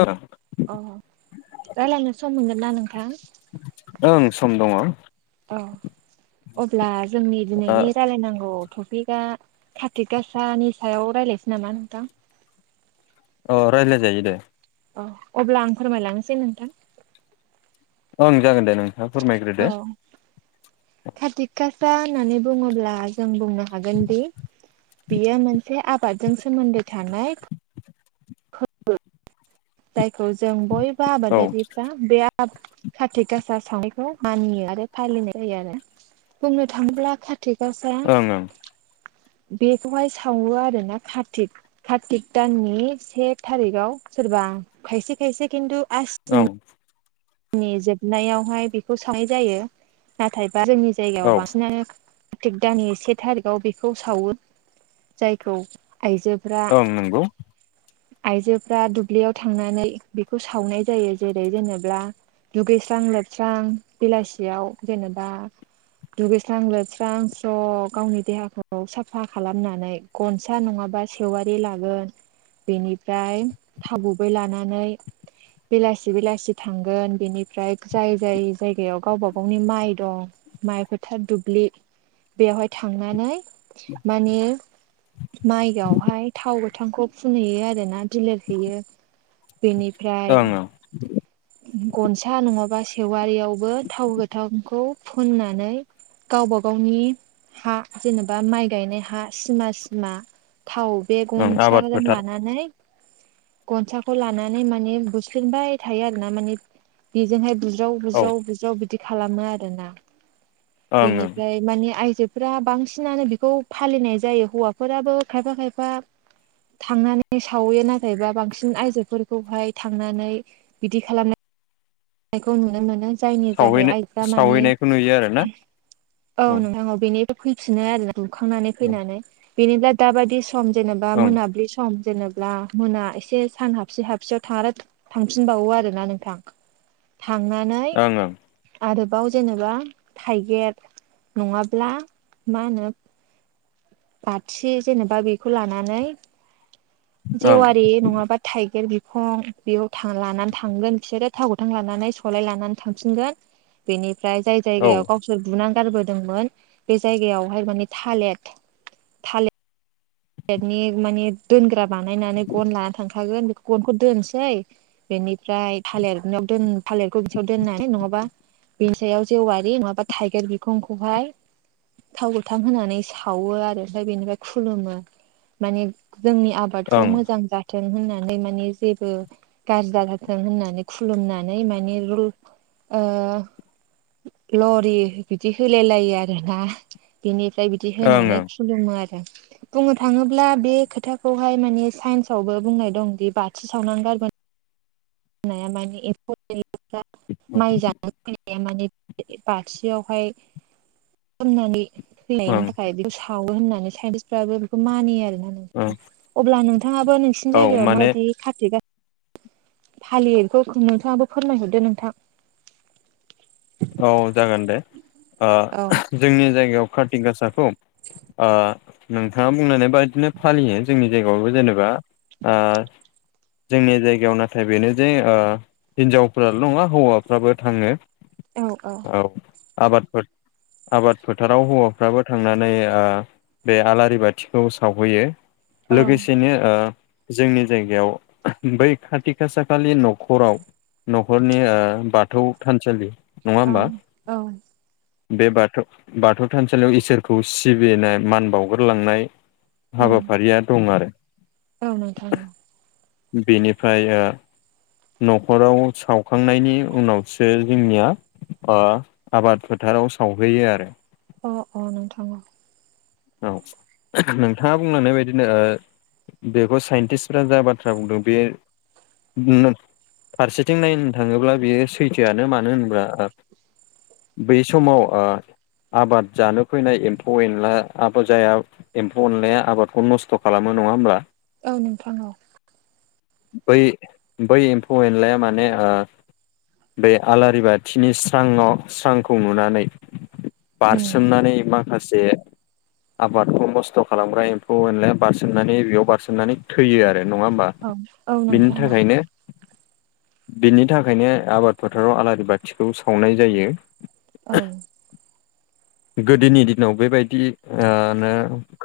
ओं अ रायलायनो सम मोनगोन ना नोंथां ओं सम दङ औ अब्ला जोंनि अ दिनैनि रायलाय नांगौ टपिक दा कातिड गासानि सायाव रायलायसै नामा नोंथां अ रायलाय जायो अ अब्ला आं फोरमायलांनोसै नोंथां ओं जागोन दे नोंथाङा फोरमायग्रोदो कातिग गासा होननानै बुङोब्ला जों बुंनो हागोन दि बियो मोनसे आबादजों सोमोन्दो थानाय जायखौ जों बयबो औ आबादारिफ्रा बे आबाद कातिग गासा सावनायखौ मानियो आरो फालिनाय जायो आरो बुंनो थाङोब्ला कातिग गासा ओं ओं बेखौहाय सावो आरो ना कार्तिक कार्तिक दाननि से थारिगाव सोरबा खायसे खायसे खिन्थु आसिन ओं जोंनि जोबनायावहाय बेखौ सावनाय जायो नाथायबा जोंनि जायगायाव औ बांसिनानो कार्तिक दाननि से थारिखाव बेखौ सावो जायखौ आइजो फ्रा ओं नंगौ आइजोफ्रा दुब्लियाव थांनानै बेखौ सावनाय जायो जेरै जेनेब्ला दुगैस्रां लोबस्रां बेलासियाव जेनेबा दुगैस्रां लोबस्रां स्र' गावनि देहाखौ साफा खालामनानै गनसा नङाबा सेवारि लागोन बेनिफ्राय थाव गुबै लानानै बेलासि बेलासि थांगोन। बेनिफ्राय जाय जाय जायगायाव गावबा गावनि माइ दं माइ फोथार दुब्लि बेवहाय थांनानै माने माइआवहाय थाव गोथांखौ फुनहैयो आरो ना बिलिर हैैयो बेनि फ्राय ओं ओं गनसा नङाबा सेवारियावबो थाव गोथांखौ फुननानै गावबा गावनि हा जेनेबा माइ गायनाय हा सिमा सिमा थाव बे ओं आबाद गनसाजों फोथार लानानै गनसाखौ लानानै माने बुसलिनबाय थायो आरो ना माने बेजोंहाय बुज्राव औ बुज्राव बुज्राव बिदि खालामो आरोना ओं ओं बेनिफ्राय माने आयजोफोरा बांसिनानो बेखौ फालिनाय जायो हौवाफोराबो खायफा खायफा थांनानै सावैयो नाथायबा बांसिन आइजोफोरखौहाय थांनानै बिदि खालामनाय खौ नुनो मोनो। जायनि जाहै सावहैनो आइजोफ्रा माने सावहैनायखौ नुयो आरोना औ नोंथां औ बेनि फैफिनो आरो बुखांनानै फैनानै बेनिफ्राय दाबादि सम जेनेबा ओं मोनाबलि सम जेने ब्ला मोना एसे सान हाबसे हाबसेयाव थारो थांफिनबावो आरोना नोंथां। थांनानै ओं ओं आरोबाव जेनेबा थाइगिर नङाब्ला मा होनो बाथि जेनेबा बेखौ लानानै ओं जेवारि नङाबा थाइगिर बिखं बेयाव था लानानै थांगोन बिसोरो थाव गोथां लानानै सलाय लानानै थांफिनगोन। बेनिफ्राय जाय औ जायगायाव ओं गावसोर बुना गारबोदोंमोन बे जायगायावहाय माने थालेर थालिर नि माने दोनग्रा बानायनानै गन लाना थांखागोन बेखौ गनखौ दोनोसै बेनिफ्राय थालिरनि आव दोन थालिरखौ बिसेयाव दोननानै नङाबा बेनि सायाव जेवारि नङाबा थाइगिर बिखंखौहाय थाव गोथां होनानै सावो आरो ओमफ्राय बेनिफ्राय खुलुमो। माने जोंनि आबादखौ ओं मोजां जा थों होननानै माने जेबो गाज्रि दाजाथों होननानै खुलुमनानै माने लु ओ लरि बिदि होलाय लायो आरोना। बिनिफ्राय बिदि होनानै ओं खुलुमो आरो। बुंनो थाङोब्ला बे खोथाखौहाय माने साइन्स आवबो बुंनाय दंदि बाथि सावना गारबोनाय नाया माने एम्फौ जायोब्ला माइ जा [unintelligible] माने बाथियावहाय खामनानै फैनायनि ओं थाखाय बेखौ सावो होननानै साइन्टिसफ्राबो बेखौ मानियो ओं आरोना। अब्ला नोंथाङाबो नोंसिनि औ जायगायाव माने माबायदि खाथि फालियो खौ नोंथाङाबो फोरमायहरदो नोंथां। औ जागोन दे ओ औ जोंनि जायगायाव कारति गासाखौ ओ नोंथाङा बुंनानै बायदिनो फालियो जोंनि जायगायावबो जेनेबा ओ जोंनि जायगायाव नाथाय बेनो जे ओ हिनजावफ्राल' नङा हौवाफ्राबो थाङो। औ औ। औ आबाद फोथ आबाद फोथाराव हौवाफ्राबो थांनानै ओ बे आलारि बाथिखौ सावहैयो औ लोगोसेनो ओ जोंनि जायगायाव बै खाथि खासा खालि न'खराव न'खरनि ओ बाथौ थानसालि नङा होमबा? औ बे बाथौ बाथौ थानसालियाव इसोरखौ सिबिनाय मान बावगोरलांनाय औ हाबाफारिया दं आरो। औ नोंथां। बेनिफ्राय ओ न'खराव सावखांनायनि उनावसो जोंनिया ओ आबाद फोथाराव सावहैयो आरो। अ अ नोंथां अ। औ नोंथाङा बुंनानै बादिनो ओ बेखौ साइन्टिस्टफ्रा जा बाथ्रा बुंदों बे नों फारसेथिं नायनो थाङोब्ला बेयो सैथोआनो मानो होनोब्ला बै समाव ओ आबाद जानो फैनाय एम्फौ एनला [unintelligible] जायाव एम्फौ अनलाया आबादखौ नस्थ' खालामो नङा होमब्ला? औ नोंथां औ। बै -बै एम्फौ एनलाया माने ओ बे आलारि बाथिनि स्रांयाव स्रांखौ नुनानै उम बारसोमनानै माखासे आबादखौ नस्थ' खालामग्रा एम्फौ एनलाया बारसोमनानै बेयाव बारसोमनानै थैयो आरो नङा होमबा? औ औ बिनि नोंथां औ थाखायनो बेनि थाखायनो आबाद फोथाराव आलारि बाथिखौ सावनाय जायो। औ। गोदोनि दिनाव बेबायदि ओ नो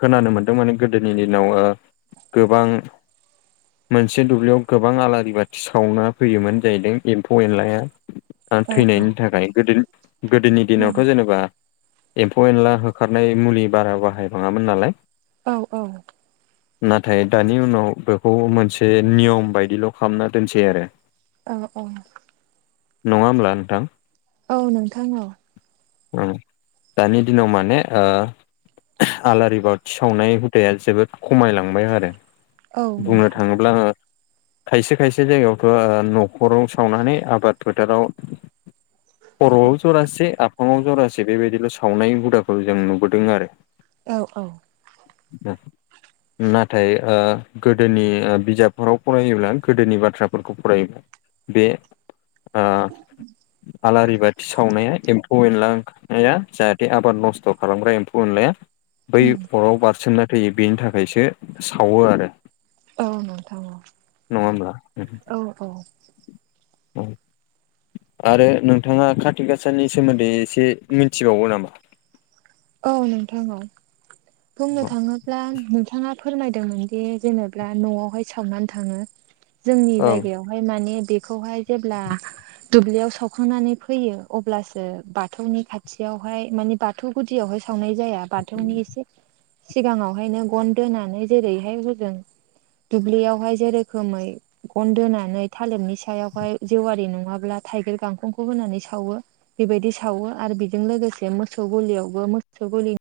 खोनानो मोन्दों माने गोदोनि दिनाव गोबां मोनसे दुब्लियाव गोबां आलारि बाथि सावना फैयोमोन जाहैदों एम्फौ- एनलाया औ औ थैनायनि थाखाय गोदो- गोदोनि औ दिनावथ' जेनेबा एम्फौ -एनला होखारनाय मुलि बारा बाहायफाङामोन नालाय औ औ। [inaudible] नाथाय दानि उनाव बेखौ मोनसे नियम बायदिल' खालामना दोनसै आरो। औ औ। नङा होमब्ला नोंथां? औ नोंथां औ। ओ दानि दिनाव माने ओ आलारि बाथि सावनाय हुदाया जोबोद खमायलांबाय आरो औ बुंनो नोंथां थाङोब्ला ओ खायसे खायसे जायगायावथ' न'खराव सावनानै आबाद फोथाराव खर'आव जरासे आफाङाव जरासे बेबायदिल' सावनाय हुदाखौ जों नुबोदों आरो। औ औ। नाथाय ओ गोदोनि बिजाबफोराव फरायोब्ला गोदोनि बाथ्राफोरखौ फरायोब्ला बे ओ आलारि बाथि सावनाया एम्फौ -एनला ओं जाहाथे आबाद नस्थ' खालामग्रा एम्फौ -एनलाया बै उम अराव बारसोमनो थैयो बेनि थाखायसो सावो आरो। औ नोंथां नङा होमब्ला औ औ। औ। आरो नोंथाङा कातिक गाासनि सोमोन्दै एसे मिथिबावो नामा? औ नोंथां औ बुंनो ओं थाङोब्ला नोंथाङा फोरमायदोंमोन दि जेनेबा न'आवहाय सावनानै थाङो जोंनि ओं जायगायाव बेहाय माने बेखौहाय जेब्ला दुब्लियाव सावखांनानै फैयो अब्लासो बाथौनि खाथियावहाय मानि बा बाथौ गुदियावहाय सावनाय जाया बाथौनि एसे सिगाङावहायनो गन दोनानै जेरैहाय हजों दुब्लियावहाय जेरोखोमै गन दोनानै थालिरनि सायावहाय जेवारि नङाब्ला थाइगिर गांखंखौ होनानै सावो। बेबायदि सावो आरो बेजों लोगोसे मोसौ गलियावबो मोसौ गलि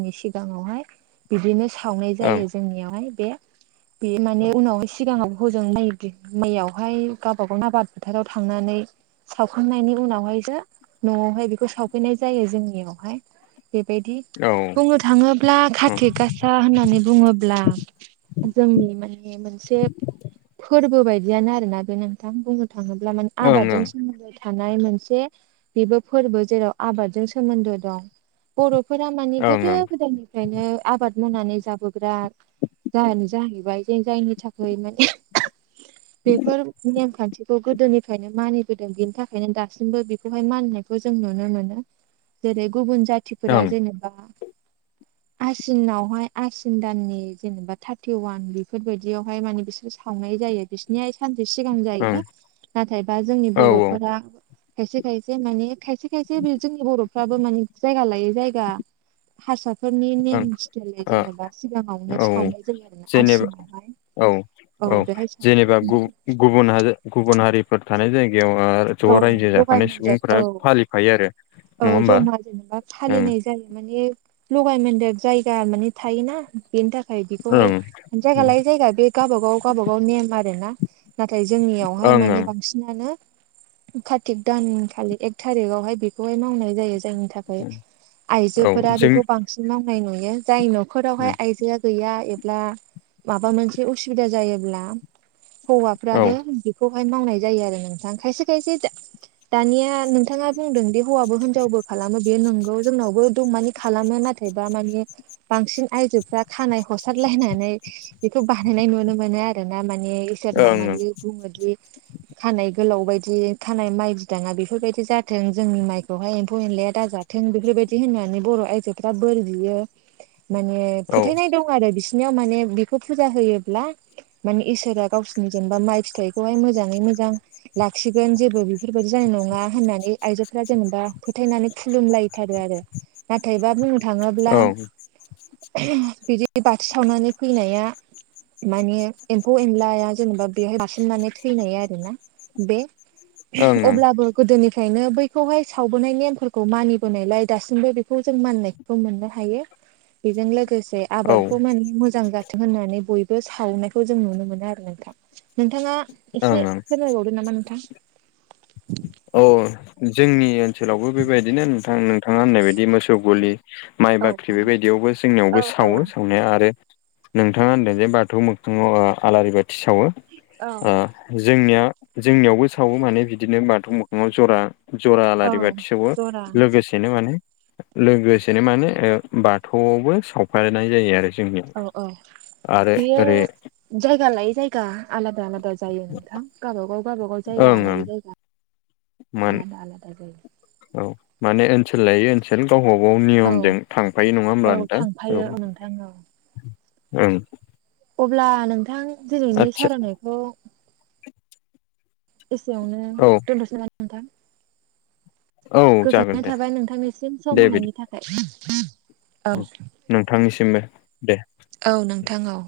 जोंनि सिगाङावहाय बिदिनो सावनाय औ जायो जोंनियावहाय बे बे माने उनाव सिगाङाव हजों माय मायावहाय गावबा गाव आबाद फोथाराव थांनानै सावखांनायनि उनावहायसो न'आवहाय बेखौ सावफैनाय जायो जोंनियावहाय बेबायदि ओं बुंनो थाङोब्ला कार्तिक गासा खोथा होननानै बुङोब्ला जोंनि माने मोनसे फोरबो बायदियानो आरोना बे नोंथां बुंनो थाङोब्ला माने ओं आबादजों ओं सोमोन्दो थानाय मोनसे बेबो फोरबो जेराव आबादजों सोमोन्दो दं। बर'फोरा मानि गोदो ओं गोदायनिफ्रायनो आबाद मावनानै जाबोग्रा जायानो जाहैबाय जे जायनि थाखाय माने [inaudible] बेफोर नेमखान्थिखौ गोदोनिफ्रायनो मानिबोदों बेनि थाखायनो दासिमबो बे खौ जों नुनो मोनो जेरै गुबुन ओं जाथिफोरा जेनेबा आसिनावहाय आसिन दाननि जेनेबा थार्टि वान बेफोरबायदियावहाय माने बिसोर सावनाय जायो। बिसनिया सानसे सिगां ओं जायो नाथायबा जोंनि औ बर'फोरा खायसे खायसे माने खायसे खायसे बे जोंनि बर'फ्राबो मान जायगा लायै जायगा हारसाफोरनि औ नेम सिथाइल जेनेबा सिगाङावनो ओं औ सावनाय जायो आरो जेनेबा औ औ बेहाय सावो जेनेबा ओमफ्राय गु-गु बुन हाज गुबुन हारिफोर थानाय जायगायाव ज' औ रायजो लगाय जाखानाय मोनदेर औ सुबुंफ्रा फालिफायो आरो औ नङा होमबा जमा जेनेबा ओं फालिनाय जायो माने लगायमोनदेर जायगा मानि थायोना बेनि थाखाय बेखौहाय ओं जायगा लायै जायगा बे गावबागाव गावाबागाव नेम आरो ना नाथाय जोंनियावहाय मानि ओं बांसिनानो कातिक दानखालि एक थारिकावहाय बे खौहाय मावनाय जायो जायनि थाखाय ओं औ आइजोफोरा जों बेखौ बांसिन मावनाय नुयो जाय न'ख खरावहाय आइजोआ गैया एब्ला माबा मोनसे उसुबिदा जायोब्ला औ हौवाफ्राबो खौहाय मावनाय जायो आरो नोंथां खायसे खायसे दानिया नोंथाङा बुंदोंदि हौवाबो हिनजावबो खालामो बेयो नोंगौ जोंनावबो एदम मानि खालामो नाथायबा मानि बांसिन आयजोफ्रा खानाय हसारलायनानै बेखौ बानायनाय नुनो मोनो आरो दाना माने इसोरनाव ओं ओं माने बुङोदि खानाय गोलाव बायदि खानाय माइ बिदाङा बेफोरबायदि जाथों जोंनि माइ बेवहाय एम्फौ-एनलाया दाजाथों बेफोरबायदि होननानै बर' आइजोफ्रा बोर बियो माने औ फोथायनाय दं आरो बिसिनियाव माने बेखौ फुजा होयोब्ला मानि इसोरा गावसिनि जेनेबा माइ फिथाइखौहाय मोजाङै मोजां लाखिगोन जेबो बेफोरबायदि जानाय नङा होननानै आइजोफोरा जेनेबा फोथायनानै खुलुमलायथारो आरो नाथायबा बुंनो थाङोब्ला ओं बिदि बाथि सावनानै फैनाया मानि एम्फौ-एनलाया जेनेबा बेवहाय बारसिननानै थैनाय आरो ना बे ओं अब्लाबो गोदोनिफ्रायनो बै खौहाय सावबोनाय नेमफोरखौ मानिबोनायलाय दासिमबो बेखौ जों मानिनायखौ मोननो हायो। बेजों लोगोसे औ ओं आबादखौ माने मोजां जा दों होननानै बयबो सावनायखौ जों नुनो मोनो आरो नोंथां नोंथाङा एसे ओं फोरमायबावदो नामा नोंथां। औ जोंनि ओनसोलावबो बेबायदिनो नोंथां नोंथाङा होननाय बायदि मोसौ गलि माइ औ बाख्रि बेबायदियावबो जोंनियावबो सावो औ सावनाया आरो नोंथाङा होनदों जे बाथौ मोगखङाव आलारि बाथि सावो औ ओ जोंनिया जोंनियावबो सावो माने बिदिनो बाथौ मोखाङाव जरा जरा औ आलारि बाथि सावो जरा लोगोसे नो माने लोगोसेनो माने ओ बाथौआवबो सावफनाय जायो आरो जोंनिया औ औ बेयो जायगा लायै जायगा आलादा आलादा जायो नोंथां। गावबागाव गाबागाव जायगा ओं ओं लायै जायगा मोन आलादा आलादा जायो। औ माने ओनसोल लायो ओनस सोल गावबा गाव औ नियमजों थांफायो नङा होमबा औ नोंथां थांफायो नोंथां औ ओं अब्ला नोंथां दिनैनि आदसा सावरायनायखौ एसेयावनो औ दोनथ'सै नामा नोंथां औ जागोन गोजोननाय दे थाबाय नोंथांनिसिम सम दे बिदि होनायनि थाखाय औ नोंथांनिसिमबो दे औ नोंथां औ